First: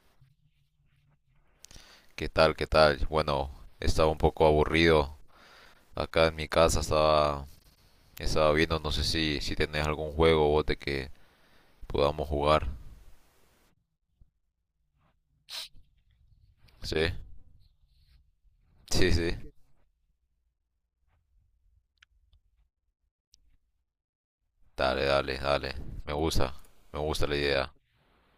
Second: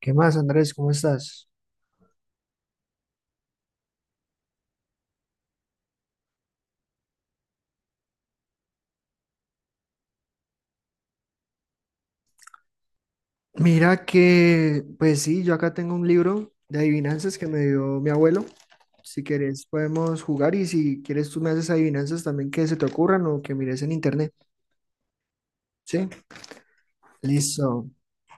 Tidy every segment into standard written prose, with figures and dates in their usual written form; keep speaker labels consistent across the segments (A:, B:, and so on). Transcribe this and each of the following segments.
A: ¿Qué más, Andrés? ¿Cómo estás?
B: ¿Qué tal? ¿Qué tal? Bueno, estaba un poco aburrido. Acá en mi casa estaba viendo, no sé si tenés algún juego vos de que podamos jugar.
A: Mira que, pues sí, yo acá tengo un libro de
B: ¿Sí?
A: adivinanzas que me dio mi abuelo.
B: Sí,
A: Si
B: sí.
A: quieres, podemos jugar y si quieres, tú me haces adivinanzas también que se te ocurran o que mires en internet.
B: Dale, dale, dale.
A: Sí,
B: Me gusta, me gusta la idea.
A: listo.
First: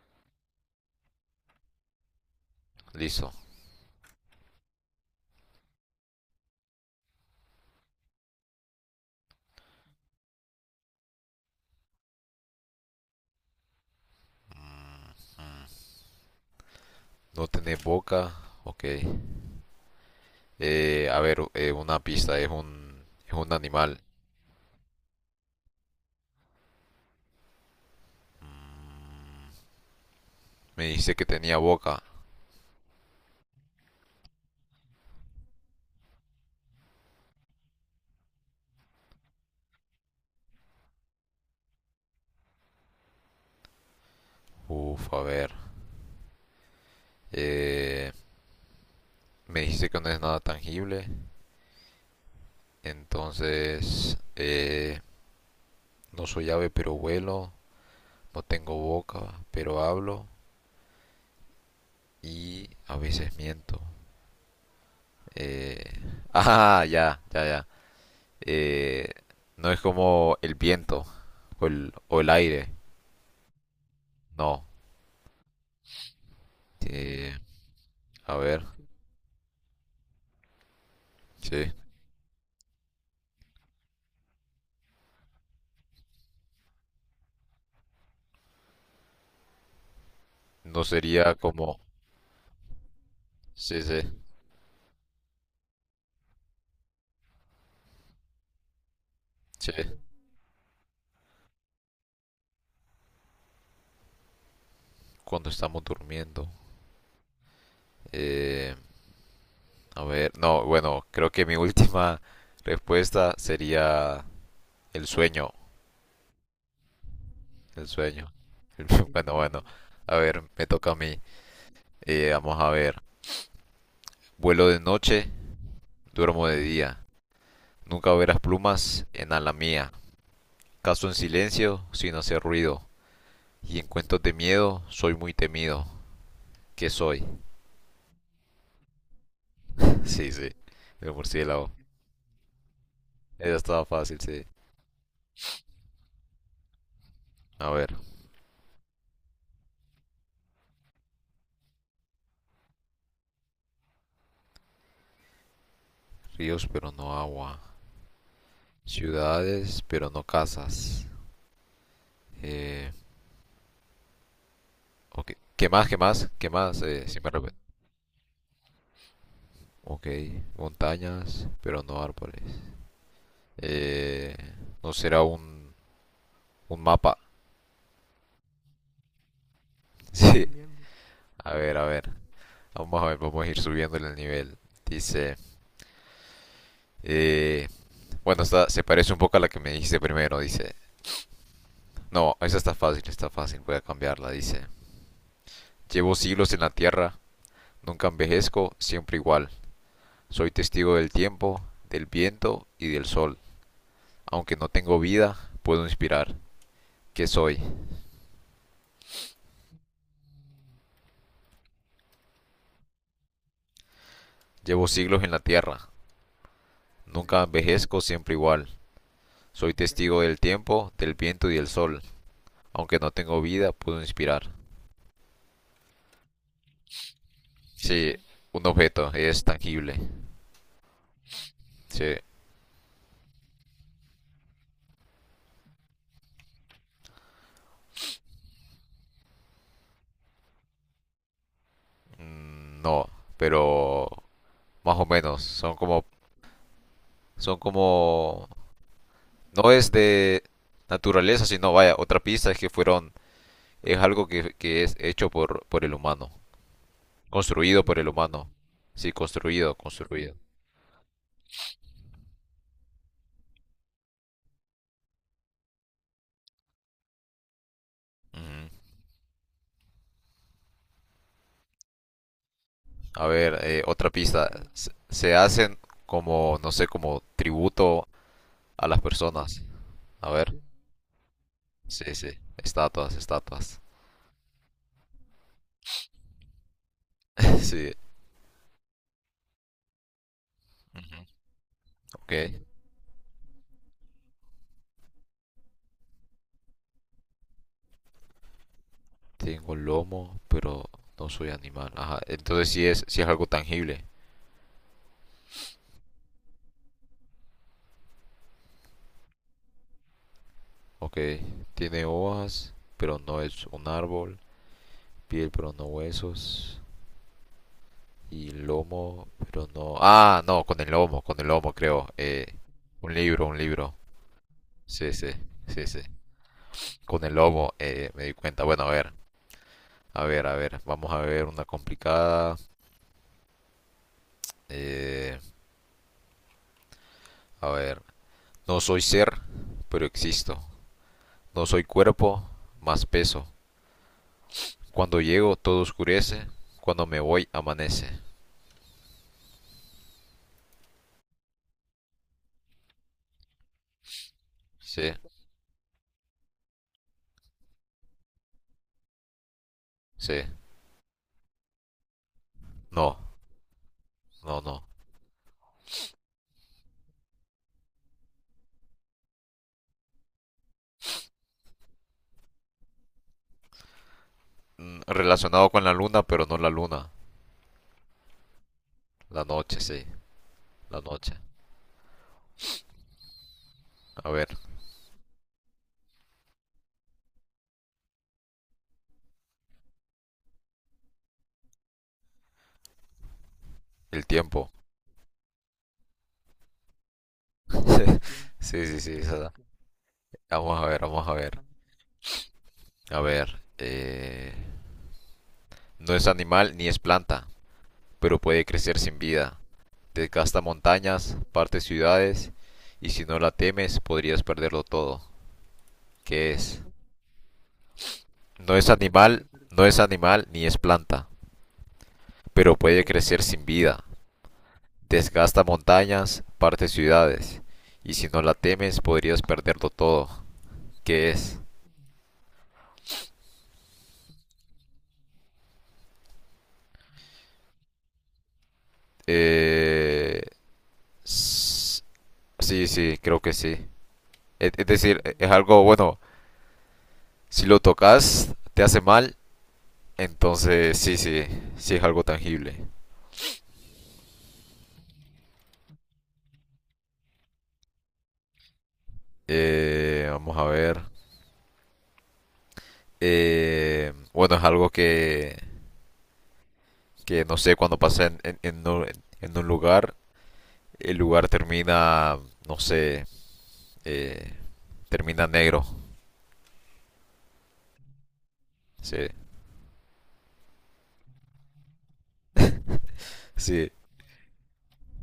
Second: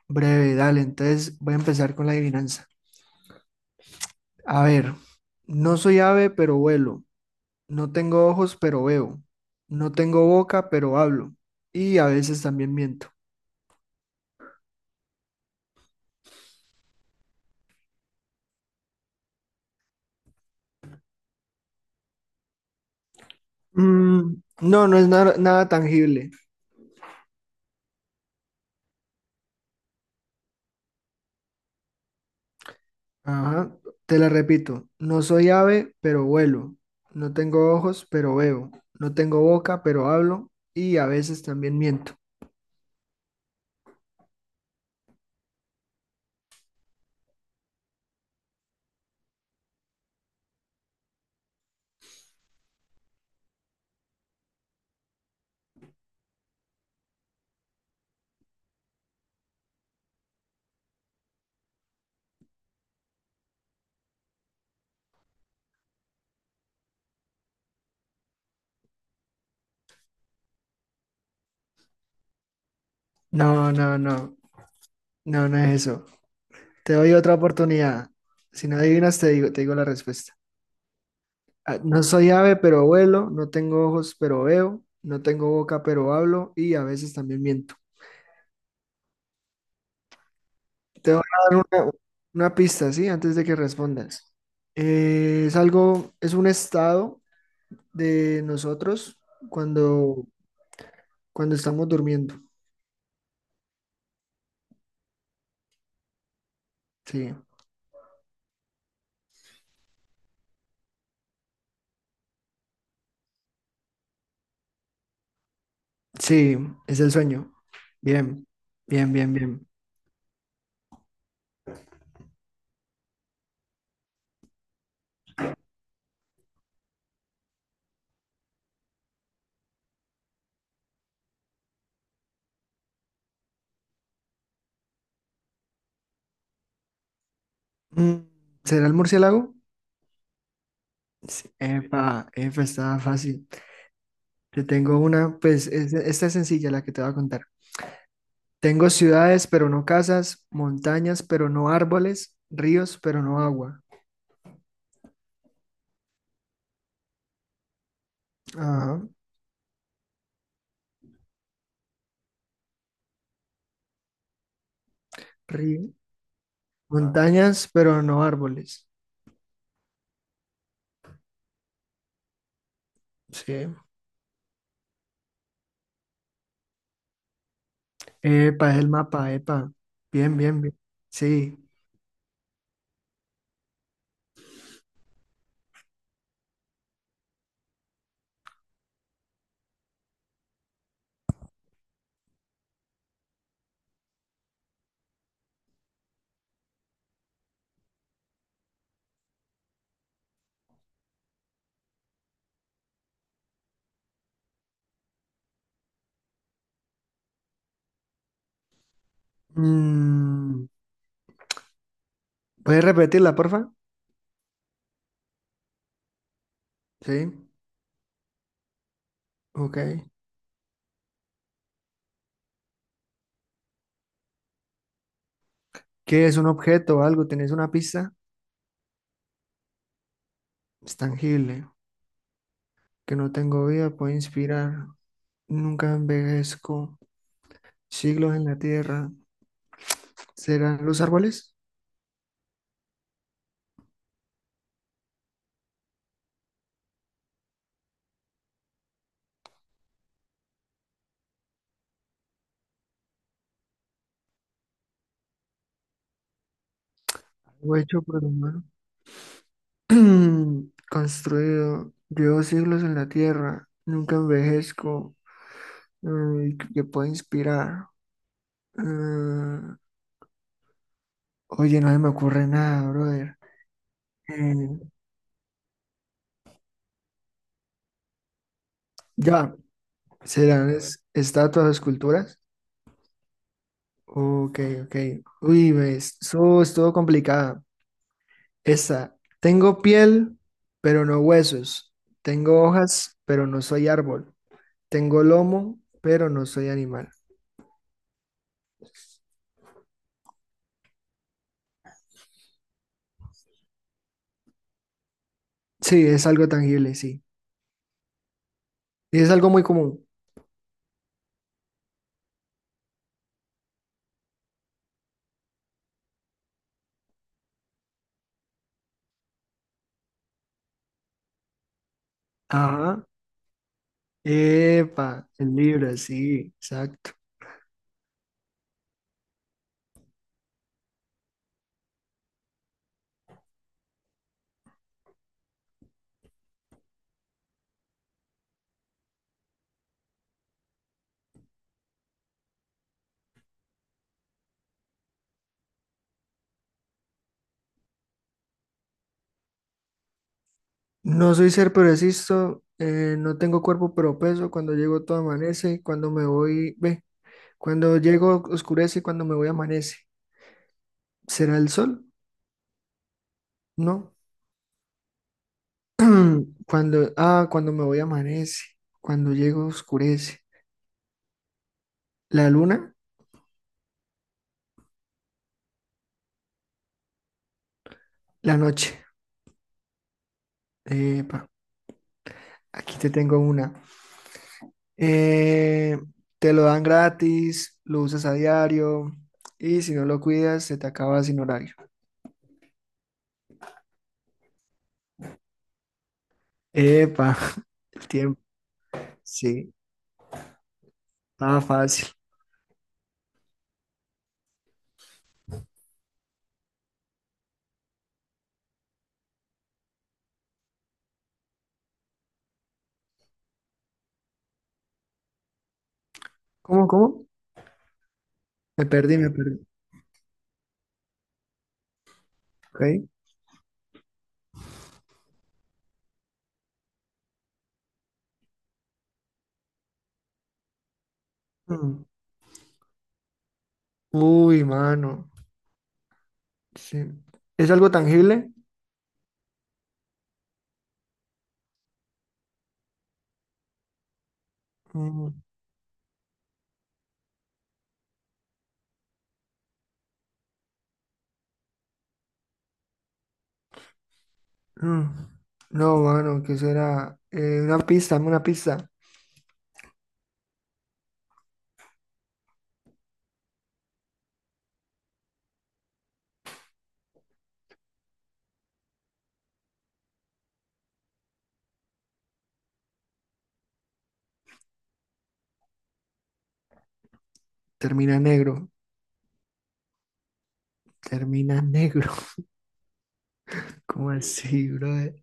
A: Breve, dale. Entonces voy a empezar con la adivinanza.
B: Listo.
A: A ver, no soy ave, pero vuelo. No tengo ojos, pero veo. No tengo boca, pero hablo. Y a veces también miento.
B: No tenés boca. Ok. A ver, una pista. Es un animal.
A: Mm, no, no es nada nada tangible.
B: Me dijiste que tenía boca.
A: Ajá, te la repito. No soy ave, pero vuelo. No tengo ojos, pero veo. No tengo boca, pero hablo. Y a veces también miento.
B: Uf, a ver. Eh, me dijiste que no es nada tangible. Entonces, no soy ave pero vuelo, no tengo boca pero hablo y a veces miento. Eh, Ah, ya, ya, ya. Eh, no es como el viento o el aire,
A: No, no, no.
B: no.
A: No, no es eso. Te doy
B: Eh,
A: otra oportunidad.
B: a ver,
A: Si no adivinas, te digo la respuesta.
B: sí.
A: Ah, no soy ave, pero vuelo. No tengo ojos, pero veo. No tengo boca, pero hablo. Y a veces también miento.
B: No
A: Te voy
B: sería
A: a dar
B: como,
A: una pista, ¿sí? Antes de que
B: sí, sí,
A: respondas. Es algo, es un estado de nosotros
B: sí,
A: cuando, cuando estamos durmiendo.
B: cuando estamos durmiendo.
A: Sí,
B: Eh, a ver, no, bueno, creo que mi última respuesta sería el sueño.
A: sí, es el sueño.
B: El sueño.
A: Bien, bien, bien,
B: Bueno, bueno.
A: bien.
B: A ver, me toca a mí. Vamos a ver. Vuelo de noche, duermo de día. Nunca verás plumas en ala mía. Caso en silencio, sin hacer ruido. Y en cuentos de miedo, soy muy temido. ¿Qué soy?
A: Mm, ¿será el murciélago?
B: Sí, sí. El
A: Sí.
B: murciélago.
A: Epa, epa, está fácil.
B: Esa estaba fácil, sí.
A: Te tengo una, pues esta es sencilla la que te voy a contar.
B: A ver.
A: Tengo ciudades, pero no casas, montañas, pero no árboles, ríos, pero no agua.
B: Ríos, pero no agua.
A: Ajá,
B: Ciudades, pero no casas. Eh, ok. ¿Qué más?
A: río.
B: ¿Qué más? ¿Qué más? Si me repet-
A: Montañas, pero no árboles.
B: Ok. Montañas, pero no árboles.
A: Sí.
B: Eh, no será un mapa.
A: Epa, es el mapa, epa. Bien,
B: Sí.
A: bien, bien.
B: A
A: Sí.
B: ver, a ver. Vamos a ver, vamos a ir subiéndole el nivel. Dice. eh, bueno, esta se parece un poco a la que me dijiste primero. Dice. No, esa está fácil, está fácil. Voy a cambiarla. Dice. Llevo siglos en la tierra. Nunca envejezco, siempre igual. Soy testigo del tiempo, del viento y del sol. Aunque no tengo vida, puedo inspirar. ¿Qué soy?
A: Mm, ¿puedes repetirla, porfa?
B: Llevo siglos en la tierra. Nunca
A: Sí,
B: envejezco, siempre igual. Soy
A: ok.
B: testigo del tiempo, del viento y del sol. Aunque no tengo vida, puedo inspirar.
A: ¿Qué es un objeto o algo? ¿Tenés una pista?
B: Sí, un objeto es tangible.
A: Es tangible.
B: Sí,
A: Que no tengo vida, puede inspirar. Nunca envejezco. Siglos en la tierra. ¿Serán los árboles?
B: mm, no, pero más o menos son como no es de naturaleza, sino vaya, otra pista es que fueron es algo que es hecho por el humano,
A: Algo
B: construido por
A: hecho
B: el
A: por el
B: humano.
A: humano.
B: Sí, construido, construido.
A: Construido. Llevo siglos en la tierra. Nunca envejezco. Mm, que puede inspirar.
B: Ujú.
A: Ah, oye, no se me ocurre nada,
B: A
A: brother.
B: ver, otra pista.
A: Eh,
B: Se hacen como, no sé, como tributo a las
A: ya,
B: personas. A ver,
A: ¿serán estatuas o
B: sí, sí,
A: esculturas?
B: estatuas, estatuas.
A: Ok, ok. Uy, ves, eso estuvo complicada.
B: Sí,
A: Esta. Tengo piel, pero
B: ujú,
A: no huesos.
B: ok.
A: Tengo hojas, pero no soy árbol. Tengo lomo, pero no soy animal.
B: Tengo lomo, pero no soy animal. Ajá, entonces sí es algo tangible.
A: Sí, es algo tangible, sí. Y es algo muy común.
B: Ok, tiene hojas, pero no es un árbol. Piel, pero no huesos. Y lomo, pero no. Ah, no, con el lomo creo.
A: Ajá.
B: Un libro, un libro. Sí, sí,
A: Epa, el
B: sí,
A: libro,
B: sí.
A: sí, exacto.
B: Con el lomo, me di cuenta. Bueno, a ver, a ver, a ver. Vamos a ver una complicada. Eh, a ver. No soy ser, pero existo. No soy cuerpo, más peso. Cuando llego todo oscurece, cuando me voy amanece.
A: No soy ser, pero existo. No tengo cuerpo, pero peso. Cuando llego
B: Sí,
A: todo amanece. Cuando me voy, ve. Cuando llego oscurece, y cuando me voy amanece.
B: sí.
A: ¿Será el sol?
B: No,
A: No.
B: no, no.
A: Cuando, ah, cuando me voy amanece. Cuando llego oscurece. La luna,
B: Mm, relacionado con la luna, pero no la luna.
A: la noche.
B: La noche, sí. La noche.
A: Epa, aquí te tengo una.
B: A ver,
A: Eh, Te lo dan gratis, lo usas a diario y si no lo cuidas, se te acaba sin horario.
B: el tiempo.
A: Epa, el tiempo.
B: Sí, sí, sí. esa
A: Sí,
B: Vamos a ver, vamos a ver.
A: estaba fácil.
B: A ver. No es animal ni es planta, pero puede crecer sin vida. Desgasta montañas, parte ciudades, y si no la temes podrías perderlo todo. ¿Qué es?
A: ¿Cómo, cómo? Me perdí, me perdí.
B: No es animal ni es planta, pero
A: Ok.
B: puede crecer sin vida. Desgasta montañas, parte ciudades, y si no la temes podrías perderlo todo. ¿Qué es?
A: Mm. Uy, mano. Sí. ¿Es algo tangible?
B: Eh... Sí, sí, creo que sí. Es decir,
A: Mm,
B: es algo bueno. Si lo tocas, te hace mal. Entonces, sí, sí, sí es algo tangible.
A: mm. No, mano, ¿qué será? Una pista, dame una pista.
B: Vamos a ver. Bueno, es algo que no sé, cuando pasa en un lugar, el lugar termina, no sé, eh, termina negro.
A: Termina negro.
B: Sí,
A: Termina negro.
B: sí.
A: ¿Cómo así, brother?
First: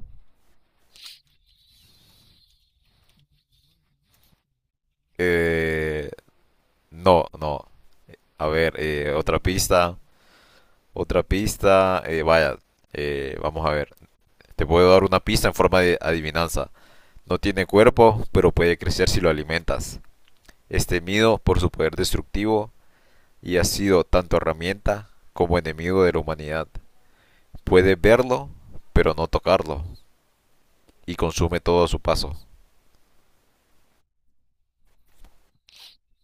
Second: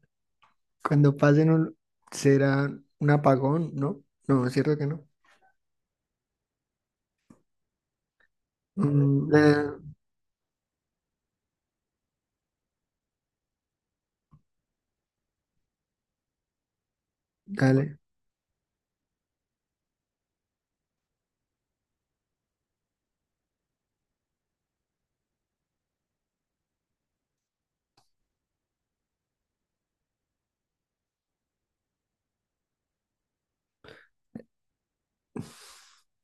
A: Cuando pasen un... será un apagón, ¿no? No, es cierto que no.
B: Eh, no, no. A ver,
A: Mm,
B: otra
A: eh,
B: pista, otra pista. Vaya, vamos a ver. Te puedo dar una pista en forma de adivinanza. No tiene
A: Dale.
B: cuerpo, pero puede crecer si lo alimentas. Es temido por su poder destructivo y ha sido tanto herramienta como enemigo de la humanidad. Puede verlo, pero no tocarlo, y consume todo a su paso.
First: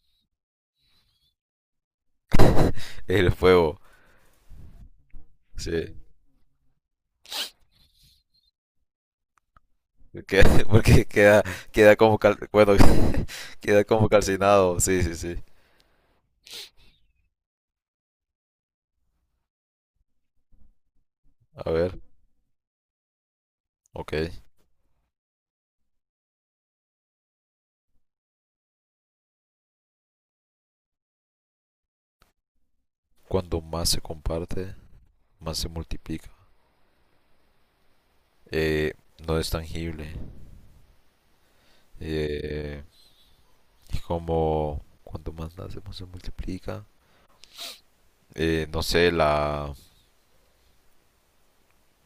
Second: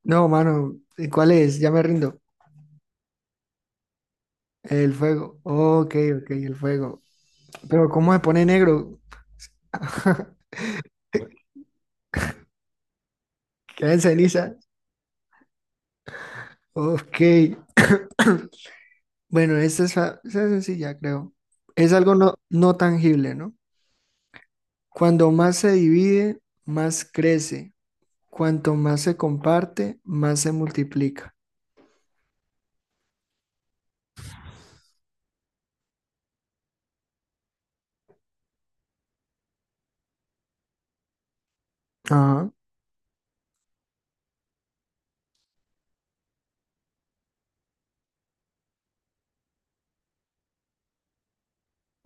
A: No, mano, ¿y ¿cuál es? Ya me rindo.
B: El fuego,
A: El fuego.
B: sí.
A: Ok, ok, el fuego. Pero ¿cómo se pone negro?
B: Queda- porque queda, queda como cal- bueno, queda
A: Queda en
B: como
A: ceniza.
B: calcinado, sí, sí, sí.
A: Ok. Bueno, esta es, esta es sencilla, creo.
B: A
A: Es
B: ver,
A: algo no, no tangible, ¿no?
B: ok.
A: Cuando más se divide, más crece. Cuanto más se comparte, más se multiplica.
B: Cuando más se comparte, más se multiplica. Eh, no es tangible.
A: Ajá.
B: Eh, como cuando más nace, más se multiplica. No sé, la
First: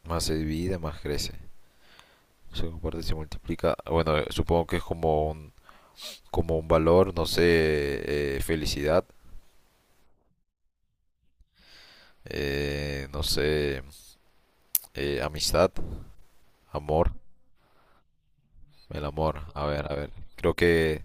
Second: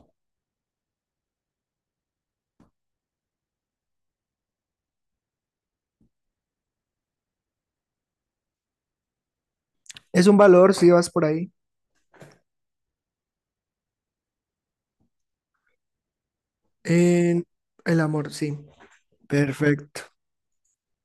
B: más se divide, más crece. Se comparte, se multiplica. Bueno, supongo que es como un valor, no sé, felicidad,
A: Es un valor si vas por ahí.
B: no sé, amistad, amor,
A: En el amor, sí.
B: el amor. A ver, a
A: Perfecto.
B: ver. Creo que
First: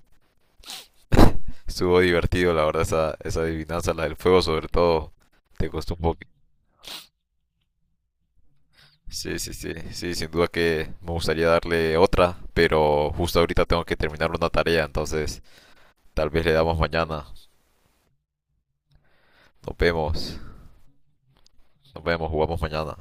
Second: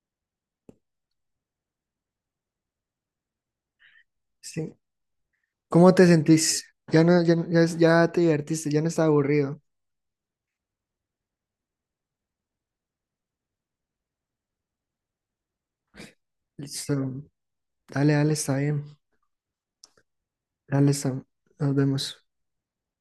B: estuvo divertido, la verdad, esa adivinanza, la del fuego sobre
A: Sí.
B: todo. Te
A: ¿Cómo
B: costó un
A: te
B: poco.
A: sentís? Ya no, ya, ya, ya te divertiste, ya no está
B: Sí, sí,
A: aburrido.
B: sí, sí, sin duda que me gustaría darle otra, pero justo ahorita tengo que terminar una tarea, entonces tal vez le damos
A: Listo.
B: mañana.
A: Dale, dale, está bien.
B: Nos vemos,
A: Dale, está. Nos
B: nos
A: vemos.
B: vemos, jugamos mañana.